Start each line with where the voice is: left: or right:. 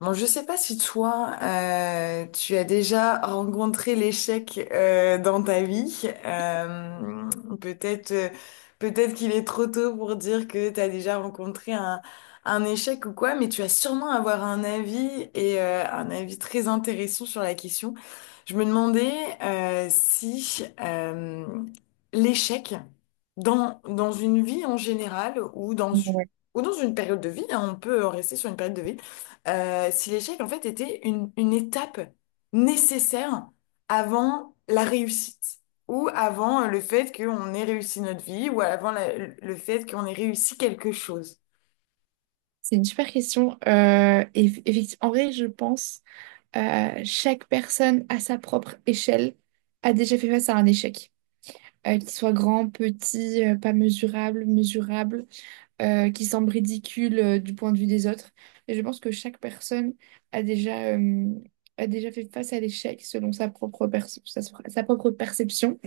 left: Bon, je sais pas si toi, tu as déjà rencontré l'échec dans ta vie. Euh, peut-être, euh, peut-être qu'il est trop tôt pour dire que tu as déjà rencontré un échec ou quoi, mais tu vas sûrement avoir un avis et un avis très intéressant sur la question. Je me demandais si l'échec dans une vie en général
right: Ouais.
left: ou dans une période de vie, hein, on peut rester sur une période de vie si l'échec, en fait, était une étape nécessaire avant la réussite, ou avant le fait qu'on ait réussi notre vie, ou avant le fait qu'on ait réussi quelque chose.
right: C'est une super question. En vrai, je pense chaque personne à sa propre échelle a déjà fait face à un échec. Qu'il soit grand, petit, pas mesurable, mesurable, qui semble ridicule du point de vue des autres. Et je pense que chaque personne a déjà, euh, a déjà fait face à l'échec selon sa propre perception.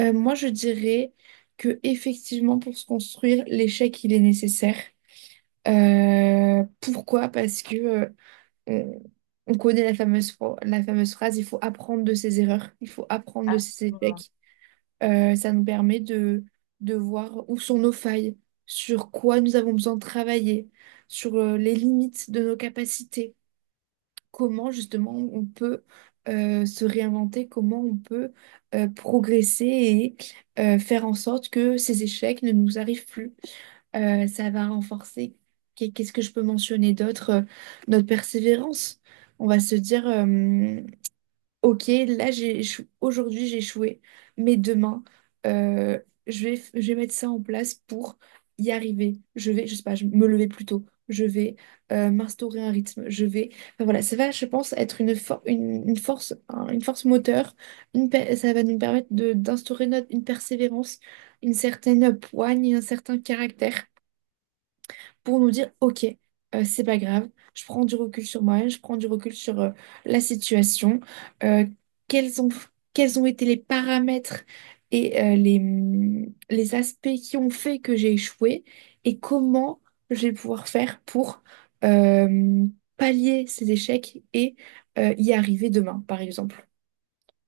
right: Moi, je dirais que effectivement, pour se construire, l'échec, il est nécessaire. Pourquoi? Parce que euh, on, on connaît la la fameuse phrase: il faut apprendre de ses erreurs, il faut apprendre de ses
left: Absolument.
right: échecs. Ça nous permet de voir où sont nos failles, sur quoi nous avons besoin de travailler, sur les limites de nos capacités, comment justement on peut se réinventer, comment on peut progresser et faire en sorte que ces échecs ne nous arrivent plus. Ça va renforcer. Qu'est-ce que je peux mentionner d'autre? Notre persévérance. On va se dire, ok, là, aujourd'hui, j'ai échoué, mais demain, euh, je vais mettre ça en place pour y arriver. Je vais, je sais pas, me lever plus tôt. Je vais m'instaurer un rythme. Je vais. Enfin, voilà, ça va, je pense, être une force, une force moteur. Ça va nous permettre d'instaurer une persévérance, une certaine poigne, et un certain caractère pour nous dire, OK, c'est pas grave, je prends du recul sur moi, je prends du recul sur la situation, euh, quels ont, quels ont été les paramètres et les aspects qui ont fait que j'ai échoué et comment je vais pouvoir faire pour euh, pallier ces échecs et y arriver demain, par exemple.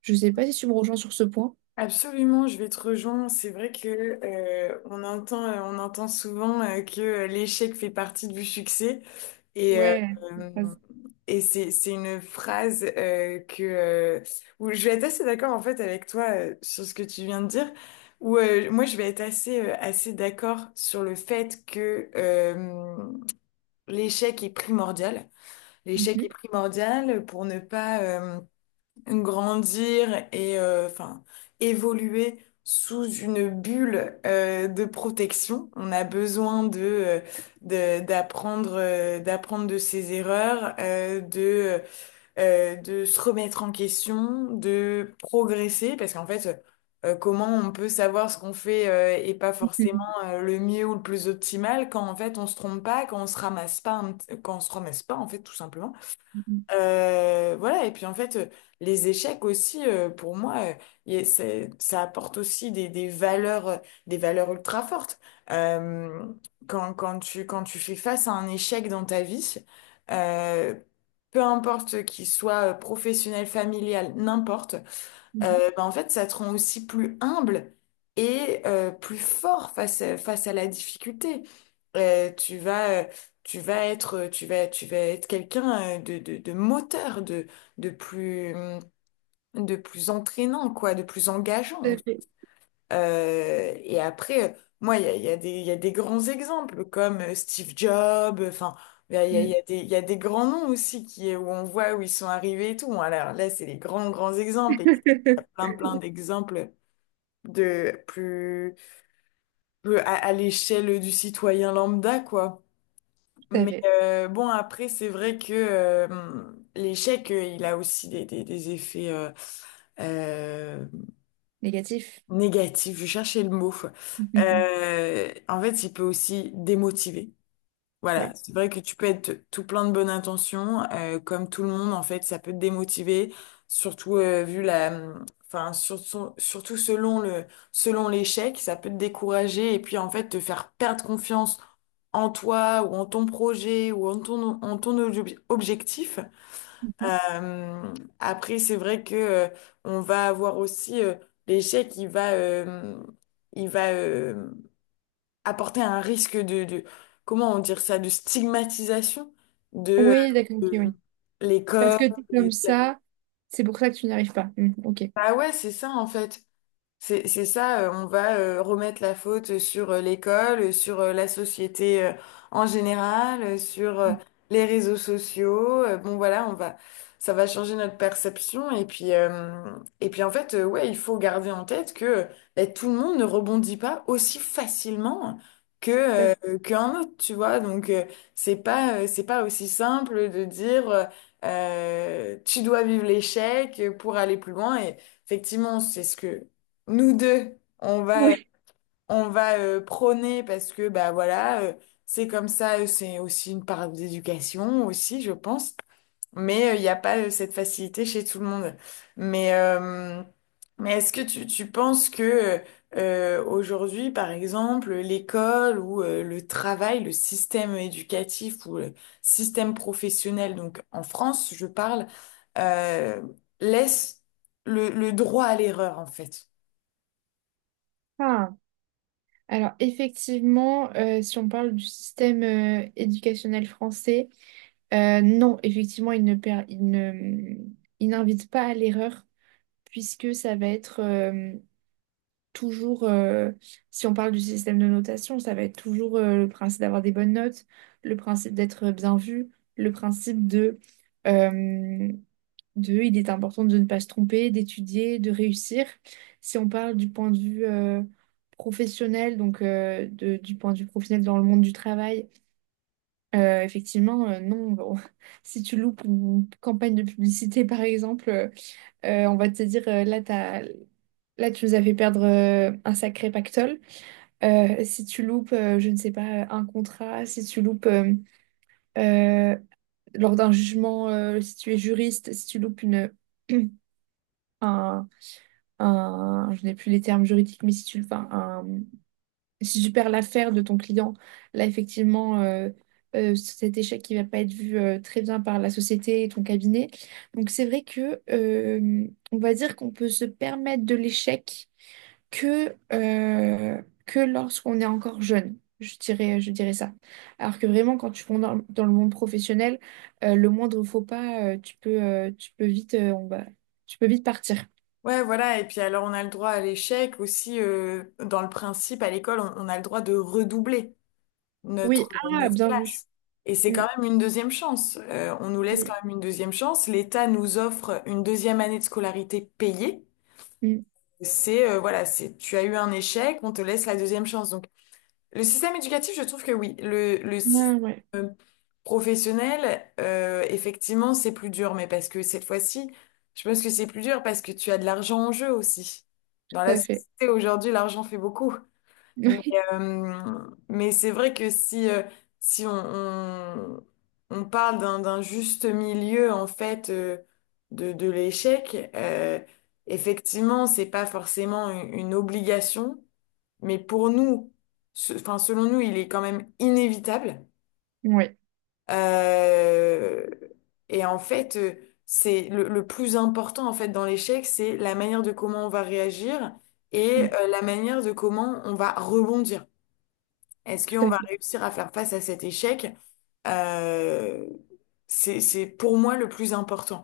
right: Je sais pas si tu me rejoins sur ce point.
left: Absolument, je vais te rejoindre. C'est vrai que on entend souvent que l'échec fait partie du succès. Et, euh,
right: Ouais.
left: et c'est une phrase où je vais être assez d'accord en fait avec toi sur ce que tu viens de dire, où moi je vais être assez d'accord sur le fait que l'échec est primordial. L'échec
right: Mhm.
left: est primordial pour ne pas... grandir et enfin évoluer sous une bulle de protection. On a besoin de d'apprendre d'apprendre de ses erreurs, de se remettre en question, de progresser parce qu'en fait comment on peut savoir ce qu'on fait et pas forcément le mieux ou le plus optimal quand en fait on se trompe pas, quand on se ramasse pas un quand on se ramasse pas en fait tout simplement.
right: Mhm.
left: Voilà, et puis en fait, les échecs aussi, pour moi, ça apporte aussi des valeurs ultra fortes. Euh, quand tu fais face à un échec dans ta vie, euh, peu importe qu'il soit professionnel, familial, n'importe,
right: Mhm.
left: ben, en fait, ça te rend aussi plus humble et plus fort face face à la difficulté. Euh, tu vas, euh, tu vas être quelqu'un de moteur, de plus, hum, de plus entraînant, quoi, de plus
right: Tout
left: engageant.
right: à fait.
left: Et après, moi, il y a des grands exemples comme Steve Jobs, enfin. Il y
right: Mhm.
left: a il y a des grands noms aussi qui, où on voit où ils sont arrivés et tout. Alors là, c'est les grands exemples. Et il y a plein d'exemples de plus, plus à l'échelle du citoyen lambda, quoi.
right: Tout à
left: Mais
right: fait.
left: bon, après, c'est vrai que l'échec, il a aussi des effets euh,
right: Négatif.
left: négatifs. Je cherchais le mot. En fait, il peut aussi démotiver. Voilà,
right: Oui.
left: c'est vrai que tu peux être tout plein de bonnes intentions, comme tout le monde en fait, ça peut te démotiver, surtout vu la, enfin sur- sur- surtout selon selon l'échec, ça peut te décourager et puis en fait te faire perdre confiance en toi ou en ton projet ou en ton objectif.
right: Mhm.
left: Euh, Après, c'est vrai que on va avoir aussi l'échec, il va apporter un risque de comment on dire ça, de stigmatisation de,
right: Oui, d'accord, ok,
left: euh,
right: oui.
left: de
right: Parce
left: l'école.
right: que t'es comme
left: et-
right: ça, c'est pour ça que tu n'y arrives pas. Hmm, ok.
left: Bah ouais, c'est ça en fait. C'est ça, on va remettre la faute sur l'école, sur la société en général, sur les réseaux sociaux. Bon voilà, ça va changer notre perception. Et puis en fait, ouais, il faut garder en tête que ben, tout le monde ne rebondit pas aussi facilement que
right: Ouais.
left: qu'un autre, tu vois. Donc c'est pas aussi simple de dire tu dois vivre l'échec pour aller plus loin. Et effectivement, c'est ce que nous deux,
right: Oui.
left: on va prôner parce que bah voilà, c'est comme ça, c'est aussi une part d'éducation aussi, je pense. Mais il n'y a pas cette facilité chez tout le monde. Mais, euh, mais est-ce que tu penses que aujourd'hui, par exemple, l'école ou le travail, le système éducatif ou le système professionnel, donc en France, je parle, euh, laisse le droit à l'erreur en fait?
right: Ah. Alors, effectivement, si on parle du système éducationnel français, non, effectivement, il ne, per- il ne, il n'invite pas à l'erreur, puisque ça va être, toujours, si on parle du système de notation, ça va être toujours le principe d'avoir des bonnes notes, le principe d'être bien vu, le principe euh, de il est important de ne pas se tromper, d'étudier, de réussir. Si on parle du point de vue professionnel, donc du point de vue professionnel dans le monde du travail, effectivement, non, bon, si tu loupes une campagne de publicité, par exemple, on va te dire, là, tu nous as fait perdre un sacré pactole. Si tu loupes, je ne sais pas, un contrat, si tu loupes euh, lors d'un jugement, si tu es juriste, si tu loupes un, je n'ai plus les termes juridiques, mais si tu perds l'affaire de ton client, là, effectivement, cet échec qui va pas être vu très bien par la société et ton cabinet. Donc, c'est vrai que, on va dire qu'on peut se permettre de l'échec que lorsqu'on est encore jeune, je dirais ça. Alors que vraiment, quand tu vas dans le monde professionnel, le moindre faux pas, tu peux vite, tu peux vite partir.
left: Ouais, voilà. Et puis alors, on a le droit à l'échec aussi. Dans le principe, à l'école, on a le droit de redoubler
right: Oui, ah,
left: notre
right: bien vu.
left: classe. Et c'est
right: Mm,
left: quand même une deuxième chance. On nous laisse quand
right: oui,
left: même une deuxième chance. L'État nous offre une deuxième année de scolarité payée.
right: mm.
left: Voilà, c'est, tu as eu un échec, on te laisse la deuxième chance. Donc, le système éducatif, je trouve que oui. Le
right: Ah, ouais,
left: système professionnel, effectivement, c'est plus dur, mais parce que cette fois-ci, je pense que c'est plus dur parce que tu as de l'argent en jeu aussi. Dans
right: tout
left: la
right: à fait.
left: société aujourd'hui, l'argent fait beaucoup. Mais, euh, mais c'est vrai que si on parle d'un juste milieu, en fait, de l'échec, effectivement, c'est pas forcément une obligation mais pour nous, enfin, selon nous, il est quand même inévitable.
right: Oui, ouais,
left: Euh, et en fait, euh, c'est le plus important en fait dans l'échec, c'est la manière de comment on va réagir
right: mm,
left: et la manière de comment on va rebondir. Est-ce
right: tout
left: qu'on
right: à
left: va
right: fait,
left: réussir à faire face à cet échec? Euh, c'est pour moi le plus important.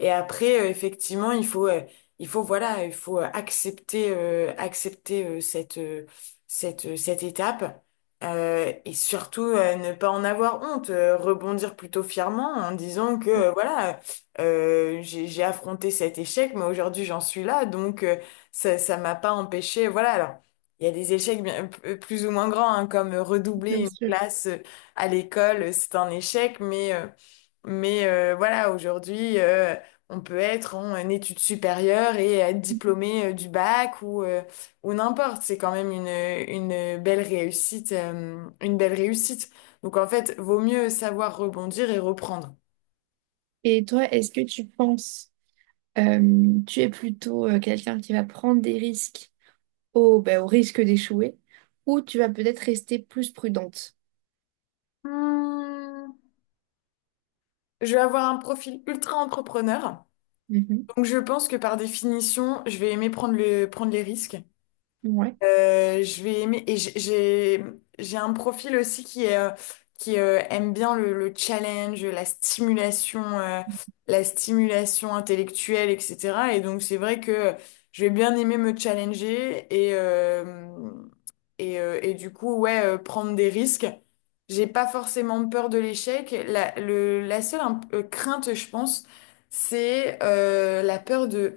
left: Et après, effectivement, il faut, voilà, il faut accepter, accepter cette étape. Et surtout ne pas en avoir honte, rebondir plutôt fièrement en disant que voilà, j'ai affronté cet échec, mais aujourd'hui j'en suis là, donc ça m'a pas empêché. Voilà, alors. Il y a des échecs bien, plus ou moins grands, hein, comme redoubler
right: bien
left: une
right: sûr.
left: classe à l'école, c'est un échec, mais voilà, aujourd'hui, on peut être en études supérieures et être diplômé du bac ou n'importe. C'est quand même une belle réussite, une belle réussite. Donc en fait, vaut mieux savoir rebondir et reprendre.
right: Et toi, est-ce que tu penses, tu es plutôt quelqu'un qui va prendre des risques au, bah au risque d'échouer, ou tu vas peut-être rester plus prudente?
left: Hmm, Je vais avoir un profil ultra entrepreneur. Donc je pense que par définition, je vais aimer prendre prendre les risques.
right: Ouais,
left: Je vais aimer et j'ai un profil aussi qui est, qui aime bien le challenge, la stimulation intellectuelle, etc. Et donc c'est vrai que je vais bien aimer me challenger et et du coup, ouais, prendre des risques. J'ai pas forcément peur de l'échec. La seule crainte, je pense, c'est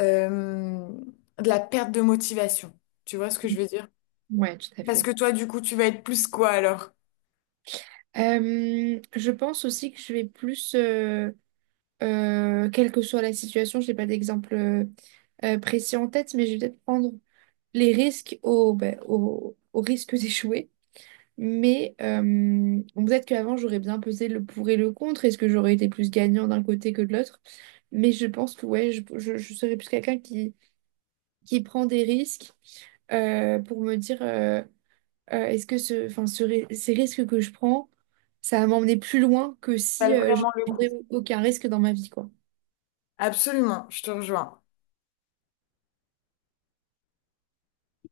left: euh, de la perte de motivation. Tu vois ce que je veux dire?
right: ouais, tout à
left: Parce
right: fait.
left: que toi, du coup, tu vas être plus quoi alors?
right: Je pense aussi que je vais plus, quelle que soit la situation, j'ai pas d'exemple précis en tête, mais je vais peut-être prendre les risques au risque d'échouer. Mais bon, peut-être qu'avant, j'aurais bien pesé le pour et le contre. Est-ce que j'aurais été plus gagnant d'un côté que de l'autre? Mais je pense que ouais, je serais plus quelqu'un qui prend des risques pour me dire. Euh, est-ce que ce, enfin, ce ri- ces risques que je prends, ça va m'emmener plus loin que
left: Ça
right: si
left: Vale
right: je
left: vraiment le coup.
right: ne aucun risque dans ma vie, quoi.
left: Absolument, je te rejoins.